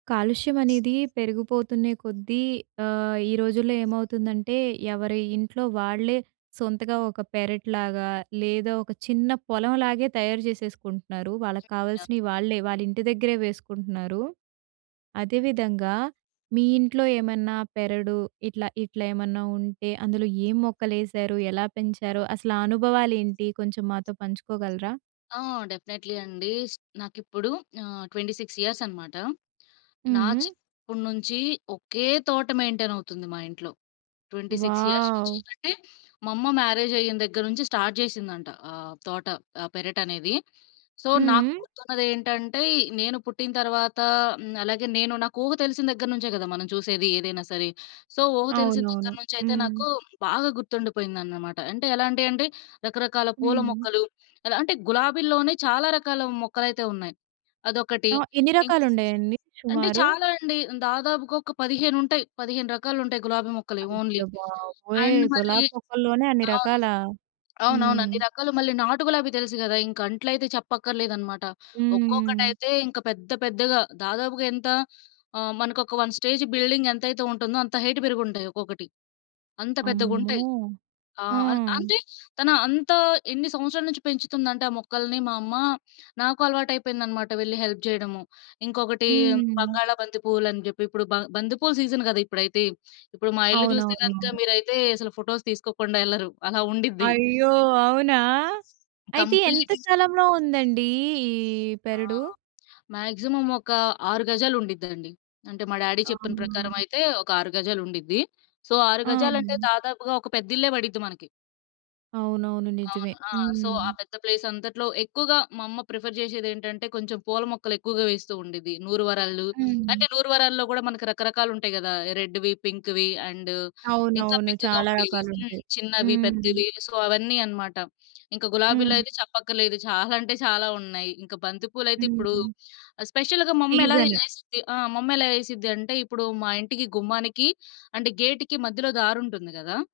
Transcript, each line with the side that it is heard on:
right: కాలుష్యం అనేది పెరిగిపోతున్నే కొద్దీ ఆహ్, ఈ రోజుల్లో ఏమవుతుందంటే ఎవరి ఇంట్లో వాళ్ళే సొంతగా ఒక పెరెటిలాగా, లేదా ఒక చిన్న పొలంలాగే తయారు చేసేసుకుంటున్నారు.
left: ఆ!
right: వాళ్ళక్కావాల్సినయి వాళ్ళే, వాళ్ళింటి దగ్గరే వేసుకుంటున్నారు. అదే విధంగా మీ ఇంట్లో ఏమన్నా పెరడు ఇట్లా ఇట్లేమన్నా ఉంటే అందులో ఏం మొక్కలేశారు ఎలా పెంచారో అసలు ఆ అనుభవాలేంటి కొంచెం మాతో పంచుకోగలరా?
left: ఆ! డెఫినైట్లీ అండి. నాకిప్పుడు ఆహ్, 26 ఇయర్స్ అనమాట. నా
right: హ్మ్.
left: చిన్నప్పుడు నుంచి ఒకే తోట మెయింటైనవుతుంది మా ఇంట్లో. 26 ఇయర్స్ నుంచి
right: వావ్!
left: అంటే మా అమ్మ మ్యారేజయిన దగ్గర నుంచి స్టార్ట్ జేసిందంట ఆహ్, తోట, పెరటనేది. సో,
right: హ్మ్.
left: నాక్కుర్తున్నదేంటంటే నేను పుట్టిన తర్వాత హ్మ్. అలాగే నేను నాకు ఊహ తెలిసిన దగ్గర నుంచే గదా! మనం చూసేది ఏదైనా సరే. సో, ఊహ తెలిసిన
right: అవునవును.
left: దగ్గర నుంచయితే
right: హ్మ్.
left: నాకు బాగా గుర్తుండిపోయిందన్నమాట. అంటే ఎలాంటియంటే రకరకాల పూల
right: హ్మ్.
left: మొక్కలు. ఎలాంటే గులాబీల్లోనే చాలా రకాల మొక్కలయితే ఉన్నాయి. అదొకటి
right: ఆ! ఎన్ని
left: ఇన్
right: రకాలున్నాయండి
left: అంటే
right: సుమారు?
left: చాలా అండి. దాదాపుగా ఒక పదిహేనుంటాయి. 15 రకాలుంటాయి గులాబీ మొక్కలే ఓన్లీ.
right: అయ్య‌ బాబోయ్!
left: అండ్ మళ్ళీ
right: గులాబీ మొక్కల్లోనే అన్ని
left: అవును.
right: రకాలా?
left: అవునవును.
right: హ్మ్.
left: అన్నీ రకాలు. మళ్ళీ నాటు గులాబీ తెలుసు గదా! ఇంక అంట్లైతే చెప్పక్కర్లేదనమాట.
right: హ్మ్.
left: ఒక్కొక్కటైతే ఇంక పెద్ద పెద్దగా దాదాపుగా ఎంత ఆహ్, మనకొక 1 స్టేజ్ బిల్డింగ్ ఎంతైతే ఉంటుందో అంత హైట్ పెరిగుంటాయి, ఒక్కొక్కటి అంత పెద్దగుంటాయి.
right: అమ్మో!
left: ఆ!
right: ఆ!
left: అం అంతే తను అంతా ఎన్ని సంవత్సరాలు నుంచి పెంచుతుందంటే ఆ మొక్కల్ని మా అమ్మ, నాకు అలవాటయిపోయిందనమాట వెళ్లి హెల్ప్ జేయడము. ఇంకొకటీ
right: హ్మ్.
left: బంగాళా బంతి పూవ్వులని జెప్పి ఇప్పుడు బ బంతిపూల సీజన్ గదా! ఇప్పుడైతే. ఇప్పుడు మా ఇల్లు చూస్తే గనుక
right: అవునవునవును.
left: మీరైతే అసలు ఫోటోస్ తీసుకోకుండా ఎళ్లరు అలా ఉండిద్ది.
right: అయ్యో! అవునా? అయితే ఎంత
left: కంప్లీట్
right: స్థలంలో ఉందండీ ఈ
left: ఆ!
right: పెరడు?
left: మాక్సిమం ఒక 6 గజాలుండిద్దండి. అంటే మా డాడీ చెప్పిన
right: అవునా!
left: ప్రకారమైతే ఒక 6 గజాలుండిద్ది. సో, 6
right: ఆ!
left: గజాలంటే దాదాపుగా ఒక పెద్దిల్లే పడిద్ది మనకి.
right: అవునవును. నిజమే.
left: అవును. ఆ! సో, ఆ
right: హ్మ్.
left: పెద్ద ప్లేసంతట్లో ఎక్కువగా మా అమ్మ ప్రిఫర్ జేషేదేంటంటే కొంచెం పూల మొక్కలెక్కువగా వేస్తూ ఉండిద్ది. నూరు వరాలు,
right: హ్మ్.
left: అంటే నూరువరాల్లో గూడా మనకు రకరకాలుంటాయి గదా! రెడ్‌వి, పింక్‌వి అండ్ ఇంకా
right: అవునవును.
left: పింక్‌గా
right: చాలా
left: ఉండేయి. హ్మ్.
right: రకాలుంటాయి.
left: చిన్నవి
right: హ్మ్.
left: పెద్దవి సో, అవన్నీ అనమాట. ఇంక
right: హ్మ్.
left: గులాబీలైతే చెప్పక్కర్లేదు చాలా అంటే చాలా ఉన్నాయి. ఇంక బంతి పూలయితే ఇప్పుడు
right: హుహు.
left: స్పెషల్‌గా మమ్మెలా
right: సీజను.
left: ఏసిద్ది ఆహ్, మమ్మెలా ఏసిద్దంటే ఇప్పుడు మా ఇంటికి గుమ్మానికి అంటే గేట్‌కి మధ్యలో దారి ఉంటుంది గదా!